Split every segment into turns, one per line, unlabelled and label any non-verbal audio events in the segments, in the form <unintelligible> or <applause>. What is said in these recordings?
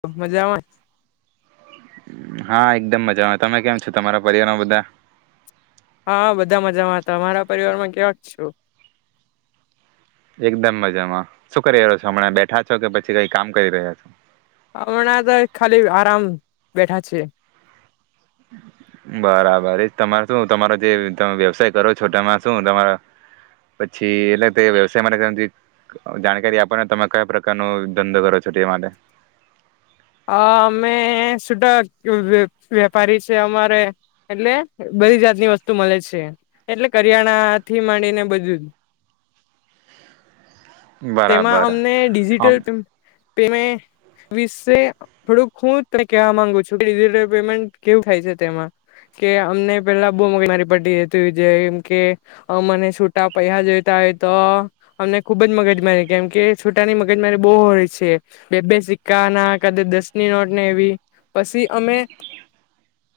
તો મજામાં?
હા એકદમ મજામાં. તમે કેમ છો? તમારા પરિવારમાં બધા
હા, હા બધા મજામાં. તમારા પરિવારમાં કેવાક છો?
એકદમ મજામાં. શું કરી રહ્યો છો હમણાં બેઠા છો કે પછી કઈ કામ કરી રહ્યા છો?
હમણાં તો ખાલી આરામ બેઠા છીએ.
બરાબર. એ તમારે શું તમારો જે તમે વ્યવસાય કરો છોટામાં શું તમારા પછી એટલે તે વ્યવસાય માટે <unintelligible> જાણકારી આપોને. તમે કયા પ્રકારનો ધંધો કરો છો તે માટે.
અહ અમે સુટક વ વે વેપારી છે. અમારે એટલે બધી જાતની વસ્તુ મલે છે, એટલે કરિયાણા થી માંડીને બધું જ. તેમાં
બરાબર
અમને
આમ
ડિજિટલ પેમે વિસે થોડુંક હું તને કેવા માંગુ છું કે ડિજટલ પેમેન્ટ કેવું થાય છે તેમાં, કે અમને પેલા બહુ મગજમારી પડતી હતી, જેમ કે મને છૂટા પૈહા જોઈતા હોય તો અમને ખુબ જ મગજમારી કેમકે છૂટાની મગજમારી બહુ હોય છે. બે-બે સિક્કા ના દ દસની નોટને એવી, પછી અમે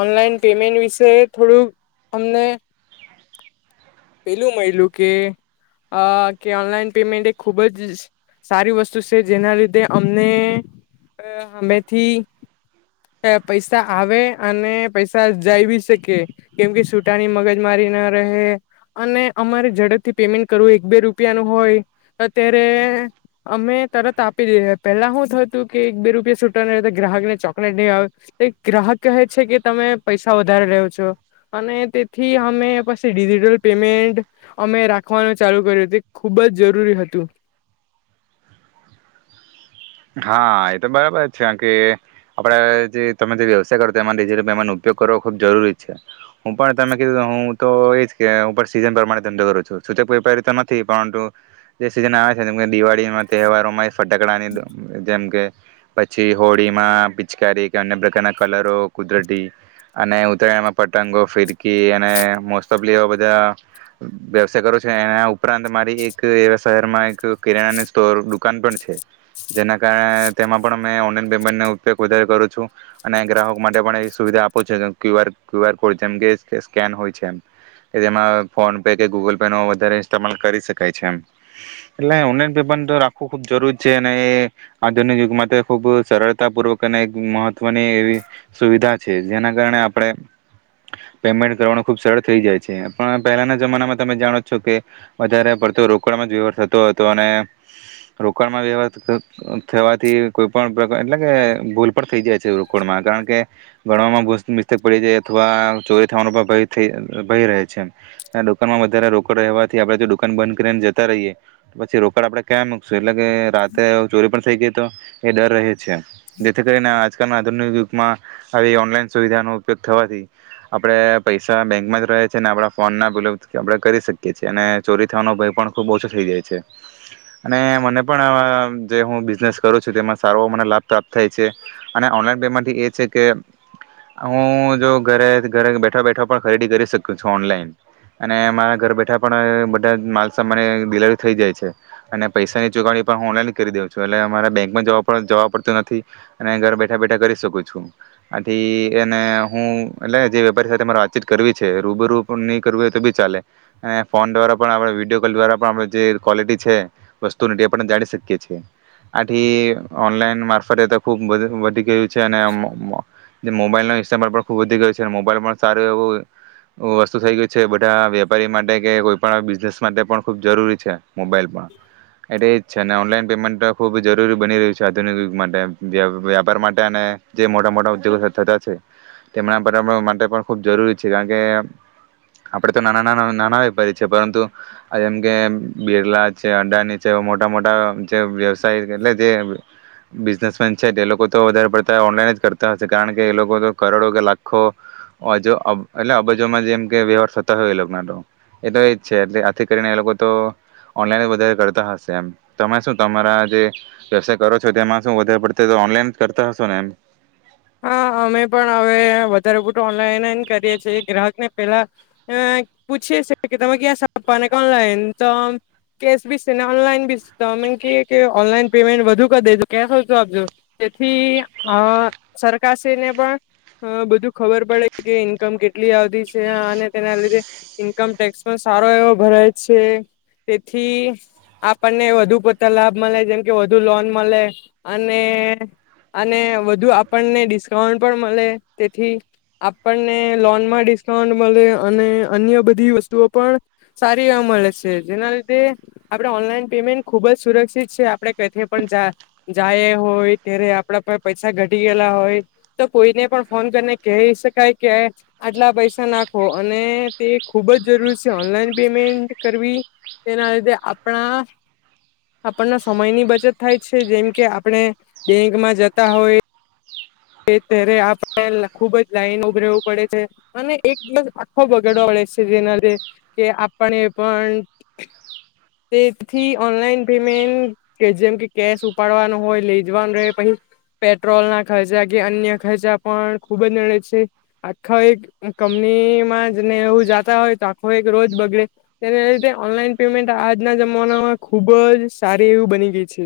ઓનલાઈન પેમેન્ટ વિશે થોડુંક અમને પેલું મલ્યું કે આ કે ઓનલાઈન પેમેન્ટ એ ખૂબ જ સ સારી વસ્તુ સે. જેના લીધે અમને હમેથી પ પૈસા આવે અને પૈસા જાઈવી શકે, કેમકે સુટાની મગજમારી ના રહે, અને અમારે ઝડપ થી પેમેન્ટ કરવું એક બે રૂપિયા નું હોય તો અત્યારે અમે તરત આપી દઈએ. પેલા હું થતું કે એક બે રૂપિયા છૂટા ન હોય તો ગ્રાહકને ચોકલેટ દેવા આવે, તે ગ્રાહક કહે છે કે તમે પૈસા વધારે લ્યો છો, અને તેથી અમે પછી ડિજિટલ પેમેન્ટ અમે રાખવાનું ચાલુ કર્યું. તે ખુબ જ જરૂરી હતું.
હા એ તો બરાબર છે. કારણ કે આપણા જે તમે જે વ્યવસાય કરો તો એમાં <unintelligible> ઉપયોગ કરવો ખૂબ જરૂરી છે. હું પણ તમે કીધું હું તો એજ કે હું પણ સીઝન પ્રમાણે ધંધો કરું છું. તે <unintelligible> નથી પરંતુ જે સીઝન આવે છે જેમ કે દિવાળીમાં તહેવારોમાં એ ફટાકડાની જેમ કે પછી હોળીમાં પિચકારી, કે અન્ય પ્રકારના કલરો કુદરતી, અને ઉતરાયણમાં પતંગો, ફિરકી અને મોસ્ટ ઓફલી આવા બધા વ્યવસાય કરું છું. એ એના ઉપરાંત મારી એક એવા શહેરમાં એક કિરાણાની સ્ટોર દુકાન પણ છે. જેના કારણે તેમાં પણ અમે ઓનલાઈન પેમેન્ટનો ઉપયોગ વધારે કરું છું અને ગ્રાહકો માટે પણ એ સુવિધા આપું છું. Q R, Q R code જેમ કે સ્કેન હોય છે એમ, કે જેમાં ફોન પે કે ગૂગલ પે નો વધારે ઇસ્તેમાલ કરી શકાય છે એમ. એટલે ઓનલાઈન પેમેન્ટ તો રાખવું ખૂબ જરૂરી છે અને એ આધુનિક યુગ માટે ખૂબ સરળતા પૂર્વક અને એક મહત્વની એવી સુવિધા છે, જેના કારણે આપણે પેમેન્ટ કરવાનું ખુબ સરળ થઈ જાય છે. પણ પહેલાના જમાનામાં તમે જાણો જષછો કે વધારે પડતો રોકડમાં જ વ્યવહાર થતો હતો અને રોકડમાં વ્યવહાર થતો થવાથી કોઈ પણ પ્રકાર એટલે કે ભૂલ પણ થઈ જાય છે રોકડમાં, કારણ કે ગણવામાં ભ મિસ્ટેક પડી જાય અથવા ચોરી થવાનો પણ ભય થય ભય રહે છે. ને દુકાનમાં વધારે રોકડ રહેવાથી આપડે જો દુકાન બંધ કરીને જતા રહીએ પછી રોકડ આપડે ક્યા મૂક એટલે કે રાતે પણ થઈ ગયો તો એ ડર રહે. છે. જેથી કરી ને આ આજકાલમાં- આધુનિક યુગમાં આવી ઓનલાઈન સુવિધાનો ઉપયોગ થવાથી આપણે પૈસા બેંકમાં જ રહે છે, અને આપડા ફોન ના <unintelligible> આપણે કરી શકીએ છીએ, અને ચોરી થવાનો ભય પણ ખૂબ ઓછો થઈ જાય છે, અને મને પણ આવા જે હું બિઝનેસ કરું છું, તેમાં સારો મને લાભ પ્રાપ્ત થાય છે, અને ઓનલાઈન પેમાથી એ છે કે હું જો ઘરે-ઘરે બેઠા-બેઠો પણ ખરીદી કરી શકું છું ઓનલાઈન. અને મારા ઘર બેઠા પણ બધા માલસામાને ડિલવરી થઈ જાય છે, અને પૈસાની ચુકવણી પણ હું ઓનલાઈન કરી દઉં છું, એટલે મારે બેંકમાં જવા પ જવા પડતું નથી, અને ઘરે બેઠા-બેઠા કરી શકું છું. આથી એને હું એટલે જે વેપારી સાથે મારે વાતચીત કરવી છે એ રૂબેરૂ પણ નહીં કરવું હોય તો બી ચાલે, અને ફોન દ્વારા પણ આપણે વિડીયો કોલ દ્વારા પણ આપણે જે ક્વોલિટી છે વસ્તુની તે પણ જાણી શકીએ છીએ. આથી ઓનલાઈન મારફતે તો ખૂબ બધું વધી ગયું. છેને અમ જે મોબાઈલના હિસાબે પણ ખૂબ વધી ગયું છે. મોબાઈલ પણ સારું એવું વસ્તુ થઈ ગયું છે. બધા વેપારી માટે કે કોઈ પણ બિઝનેસ માટે પણ ખૂબ જરૂરી છે. મોબાઈલ પણ, એટલે છે ને ઓનલાઇન પેમેન્ટ ખૂબ જરૂરી બની રહ્યું છે આધુનિક યુગ માટે. વ્ય વ્યાપાર માટે અને જે મોટા-મોટા ઉદ્યોગો થતા છે તેમના પણ માટે પણ ખૂબ જરૂરી છે. કારણ કે આપણે તો નાના ના નાના વેપારી છે પરંતુ જેમ કે બિરલા છે, અડાની છે એવું મોટા-મોટા જે વ્યવસાય એટલે જે બિઝનેસમેન છે તે લોકો તો વધારે પડતા ઓનલાઈન જ કરતા હશે, કારણ કે એ લોકો તો કરોડો કે લાખો અજ એટલે અબજોમાં જેમ કે વ્યવહાર થતા હોય એ લોક ના તો. એ તો એજ છે એટલે આથી કરીને એ લોકો તો ઓનલાઈન વધારે કરતા હશે એમ. તમે શું તમારા જે વ્યવસાય કરો છો તેમાં શું વધારે પડતો તો ઓનલાઈન કરતા હશો ને એમ?
હા અમે પણ હવે વધારે પડતું ઓનલાઈન જ કરીએ છીએ. ગ્રાહકને પેલા અહ પૂછીએ છે કે તમે ક્યાં <unintelligible> ઓનલાઈન તો કેશ બી છેને ઓનલાઈન બી છે. તો અમે એને કેયે ઓનલાઈન પેમેન્ટ વધુ કરી દેજ, કેશ હોય તો આપજો, તેથી અહ સરકારશ્રી ને પણ અહ બધું ખબર પડે કે ઈન્કમ કેટલી આવતી છે, અને તેના લીધે ઈન્કમ ટેક્સ પણ સારો એવો ભરાય છે. તેથી આપણને વધુ પડતા લાભ મલે, જેમ કે વધુ લોન મલે, અને અને વધુ આપ આપણને ડિસ્કાઉન્ટ પણ મલે. તેથી આપણને લોનમાં ડિસ્કાઉન્ટ મલે અને અન્ય બધી વસ્તુઓ પણ સારી એવા મલે સે. જેના લીધે આપણે ઓનલાઈન પેમેન્ટ ખુબ જ સુરક્ષિત છે. આપણે <unintelligible> પણ જા જાય હોય ત્યારે આપણા પર પૈસા ઘટ ગયેલા હોય, તો કોઈને પણ ફોન કરીને કહી શકાય કે આટલા પૈસા નાખો અને તે ખુબ જ જરૂરી સે. ઓનલાઈન પેમેન્ટ કરવી તેના લીધે આપણા આપણના સમયની બચત થાય છે. જેમ કે આપણે બેંકમાં જતા હોય એ ત્યારે આપણે ખુબ જ લાઈનમા ઉભું રહેવું પડે છે, અને એક દિવસ આખો બગાડવા પડે છે, જેના લીધે કે આપણે પણ તેથી ઓનલાઈન પેમેન્ટ કે જેમ કે કેશ ઉપાડવાનો હોય, લે જવાનું રહે, પછી પેટ્રોલ ના ખર્ચા કે અન્ય ખર્ચા પણ ખૂબ જ નડે છે. આખા એક કંપનીમાં જને એવું જાતા હોય તો આખો એક રોજ બગડે તેને લીધે ઓનલાઈન પેમેન્ટ આજના જમાનામાં ખુબ જ સારી એવી બની ગઈ છે.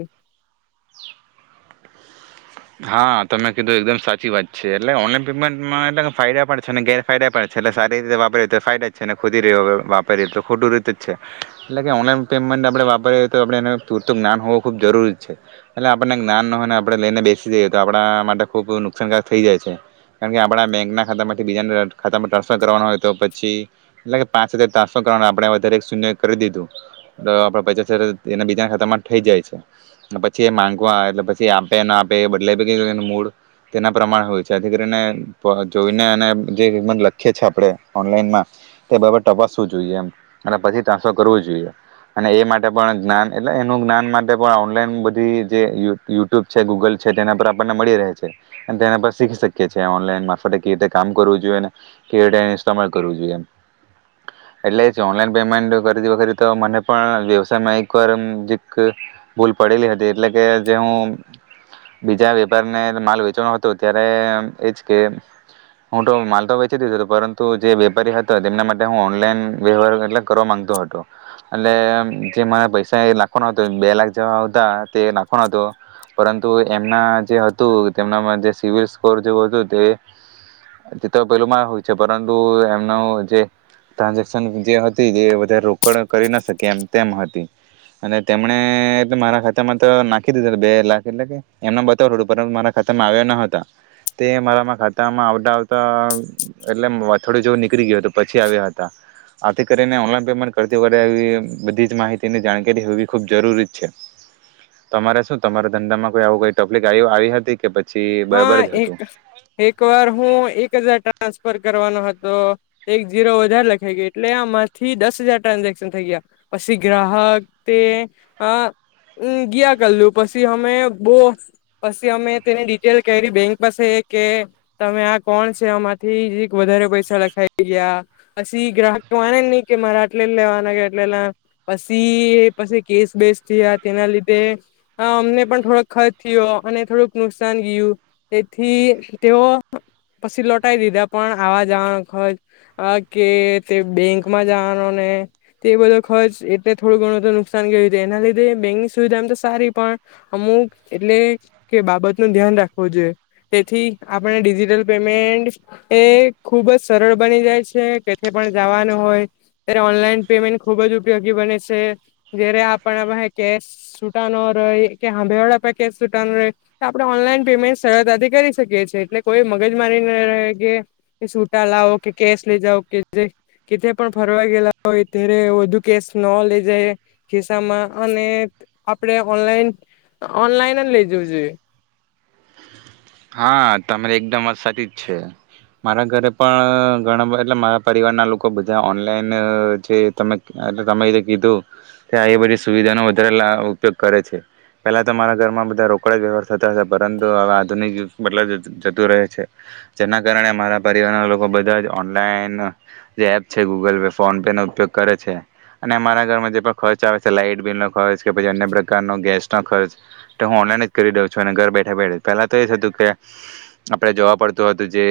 હા તમે કીધું એકદમ સાચી વાત છે. એટલે ઓનલાઈન પેમેન્ટમાં એટલે ફાયદા પણ છે અને ગેરાયદા પણ છે. એટલે સારી રીતે વાપરીએ તો ફાયદા જ છે ને ખુદી વાપરીએ તો ખોટું રીતે જ છે. એટલે કે ઓનલાઈન પેમેન્ટ આપણે વાપરીએ તો આપણે એને પૂરતું જ્ઞાન હોવું ખુબ જરૂરી જ છે. અને આપણને જ્ઞાન ન હોયને આપણે લઈને બેસી એ તો આપણા માટે ખુબ નુકસાનકાર થઇ જાય છે. કારણ કે આપણા બેંક ના ખાતામાંથી બીજાના ખાતામાં ટ્રાન્સફર કરવાના હોય તો પછી એટલે કે પાંચ હજાર ટ્રાન્સફર કરવા આપણે વધારે શૂન્ય કરી દીધું, તો આપણા પચાસ હજાર એના બીજાના ખાતામાં થઇ જાય છે, ને પછી એ માંગવા એટલે પછી આપે ન આ પે <unintelligible> તેના પ્રમાણે હોય છે જેથી કરીને જોઈને અને જે <unintelligible> લખીએ છે આપણે ઓનલાઈનમાં, તે બાબત તપાસવું જોઈએ એમ, અને પછી ટ્રાન્સફર કરવું જોઈએ, અને એ માટે પણ જ્ઞાન એટલે એનું જ્ઞાન માટે પણ ઓનલાઈન બધી જે યુટ યુટ્યુબ છે ગૂગલ છે તેના પર આપણને મળી રહે છે, અને તેના પર શીખી શકીએ છે ઓનલાઈન મારફતે કેવી રીતે કામ કરુંવું જોઈએ અને કેવી રીતે ઇસ્તેમાલ કરવું જોઈએ એમ. એટલે જે ઓનલાઈન પેમેન્ટ કરતી વખતે તો મને પણ વ્યવસાયમાં એક વાર <unintelligible> ભૂલ પડેલી હતી એટલે કે જે હું બીજા વેપારીને માલ વેચવાનો હતો ત્યારે એજ કે હું તો માલ તો વેચી દીધો હતો પરંતુ જે વેપારી હતો તેમના માટે હું ઓનલાઈન વ્યવહાર એટલે કરવા માંગતો હતો. એટલે જે મારા પૈસા એ નાખવાનો હતો એક બે લાખ જેવા હતા તે નાખવાનો હતો પર તુ એમના જે હતું તેમનામાં જે સિબિલ સ્કોર જેવું હતું તે તે તો પેલું મા હોય છે પરંતુ એમનું જે ટ્રાન્ઝેક્શન જે હતી એ વધારે રોકડ કરી ના શકી એમ તેમ હતી. અને તેમણે એ તો મારા ખાતામાં તો નાખી દીધું બે લાખ એટલે કે એમને બતાડું પણ મારા ખાતામાં આવ્યા ન હતા. તે મારા ખાતામાં આવતા તા એટલે વ થોડી <unintelligible> નીકળી ગયું તું. પછી આવ્યા હતા. આથી કરીને ઓનલાઈન પેમેન્ટ કરતી વખતે આવી બધી જ માહિતીની જાણકારી હોવી ખૂબ જરૂરી જ છે. તમારે શું તમારે ધંધામાં કોઈ આવું કોઈ તકલીફ આવી આવી હતી કે પ
હા એક-એક વાર હું એક હજાર ટ્રાન્સ ફર કરવાનો હતો. એક ઝીરો વધારે લખાઈ ગયો એટલે આમાંથી દસ હજાર ટ્રાન્ઝેક્શન થઈ ગયા, પછી ગ્રાહક તે અહ ગયા કરલું પછી અમે બોવ પછી અમે તેને <unintelligible> બેંક પાસે કે તમે આ કોણ છે, આમાંથી <unintelligible> વધારે પૈસા લખાઈ ગયા, પછી ગ્રાહક માને નહી કે મારે આટલે લેવાના કે આટલે ના, પસી પછી કેસ બેસ થયા તેના લીધે અમને અહ પણ થોડોક ખર્ચ થયો અને થોડુંક નુકસ સાન ગયું. તેથી તેઓ પછી લોટાઈ દીધા, પણ આવા જવાનો ખર્ચ, અહ કે તે બેંકમાં જવાનો ને તે બધો ખર્ચ એટલે થોડું ઘણું તો નુકસાન ગયું તો એના લીધે બેંકની સુવિધા એમ તો સારી પણ અમુક એટલે કે બાબત નું ધ્યાન રાખવું જોઈએ. તેથી આપણે ડિજિટલ પેમેન્ટ એ ખુબ જ સરળ બની જાય છે, કેથે પણ જવાનું હોય, ત્યારે ઓનલાઈન પેમેન્ટ ખુબ જ ઉપયોગી બને છે. જયારે આપણા પાહે કેશ છૂટા નો રહે કે હામેવાળા પાહે કેશ છૂટા ન રહે આપણે ઓનલાઈન પેમેન્ટ સરળતાથી કરી શકીએ છીએ, એટલે કોઈ મગજમારી ન રહે, કે સુટા લાવો કે કેશ લઇ જાવ કે જે કેથે પણ ફરવા ગયેલા હોય ત્યારે વધુ કેશ ન લઈ જાયએખિસ્સામાં અને આપણે ઓનલાઈન-ઓનલાઈન લે જવું જોઈએ.
હા તમારે એકદમ વાત સાચી જ છે. મારા ઘરે પણ ઘણા બધા એટલે મારા પરિવારના લોકો બધા ઓનલાઈન જે તમે એટલે તમે જે કીધું કે એ બધી સુવિધાનો વધારે લા ઉપયોગ કરે છે. પેલા તો મારા ઘરમાં બધા રોકડા વ્યવહાર થતા હતા પરંતુ હવે <unintelligible> જતું રહે છે. જેના કારણે મારા પરિવારના લોકો બધા જ ઓનલાઈન જે એપ છે ગૂગલ પે, ફોન પે, નો ઉપયોગ કરે છે, અને અમારા ઘરમાં જે પણ ખર્ચ આવે છે, લાઈટ બિલનો ખર્ચ, કે પછી અન્ય પ્રકારનો ગેસનો ખર્ચ, તો હું ઓનલાઈન જ કરી દઉં છું. અને ઘર બેઠા બેઠે તરત તો એ જ હતું કે આપડે જોવા પડતું હતું જે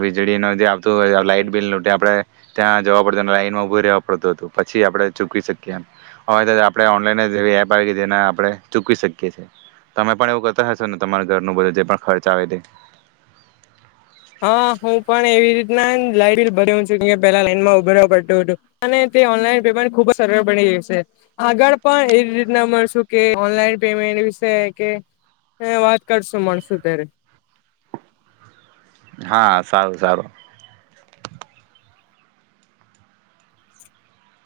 વીજળી નો જે આવતું હોય લાઈટ બિલ નું તે આપણે ત્યાં જવા પડતું, લાઈન માં ઉભી રહેવા પડતું હતું, પછી આપણે ચૂકવી શકીએ. હવે તો આપણે ઓનલાઈન જ નવી એપ આવી ગઈ જેને આપણે ચૂકવી શકીએ છીએ. તમે પણ એવું કરતા હશો ને તમાર ઘરનું બધું જે પણ ખર્ચ આવે તે?
હા હું પણ એવી રીતના લાઈટ બીલ ભર્યો છું કે પેલા લાઈનમાં ઉભ રહેવા પડતું હતું, અને તે ઓનલાઈન પેમેન્ટ ખુબ જ સરળ બની ગયું છે. આગળ પણ એવી રીતના મળશું કે ઓનલાઈન પેમેન્ટ વિશે કે વાત કરશું મળશું ત્યારે.
હા સારું-સારું.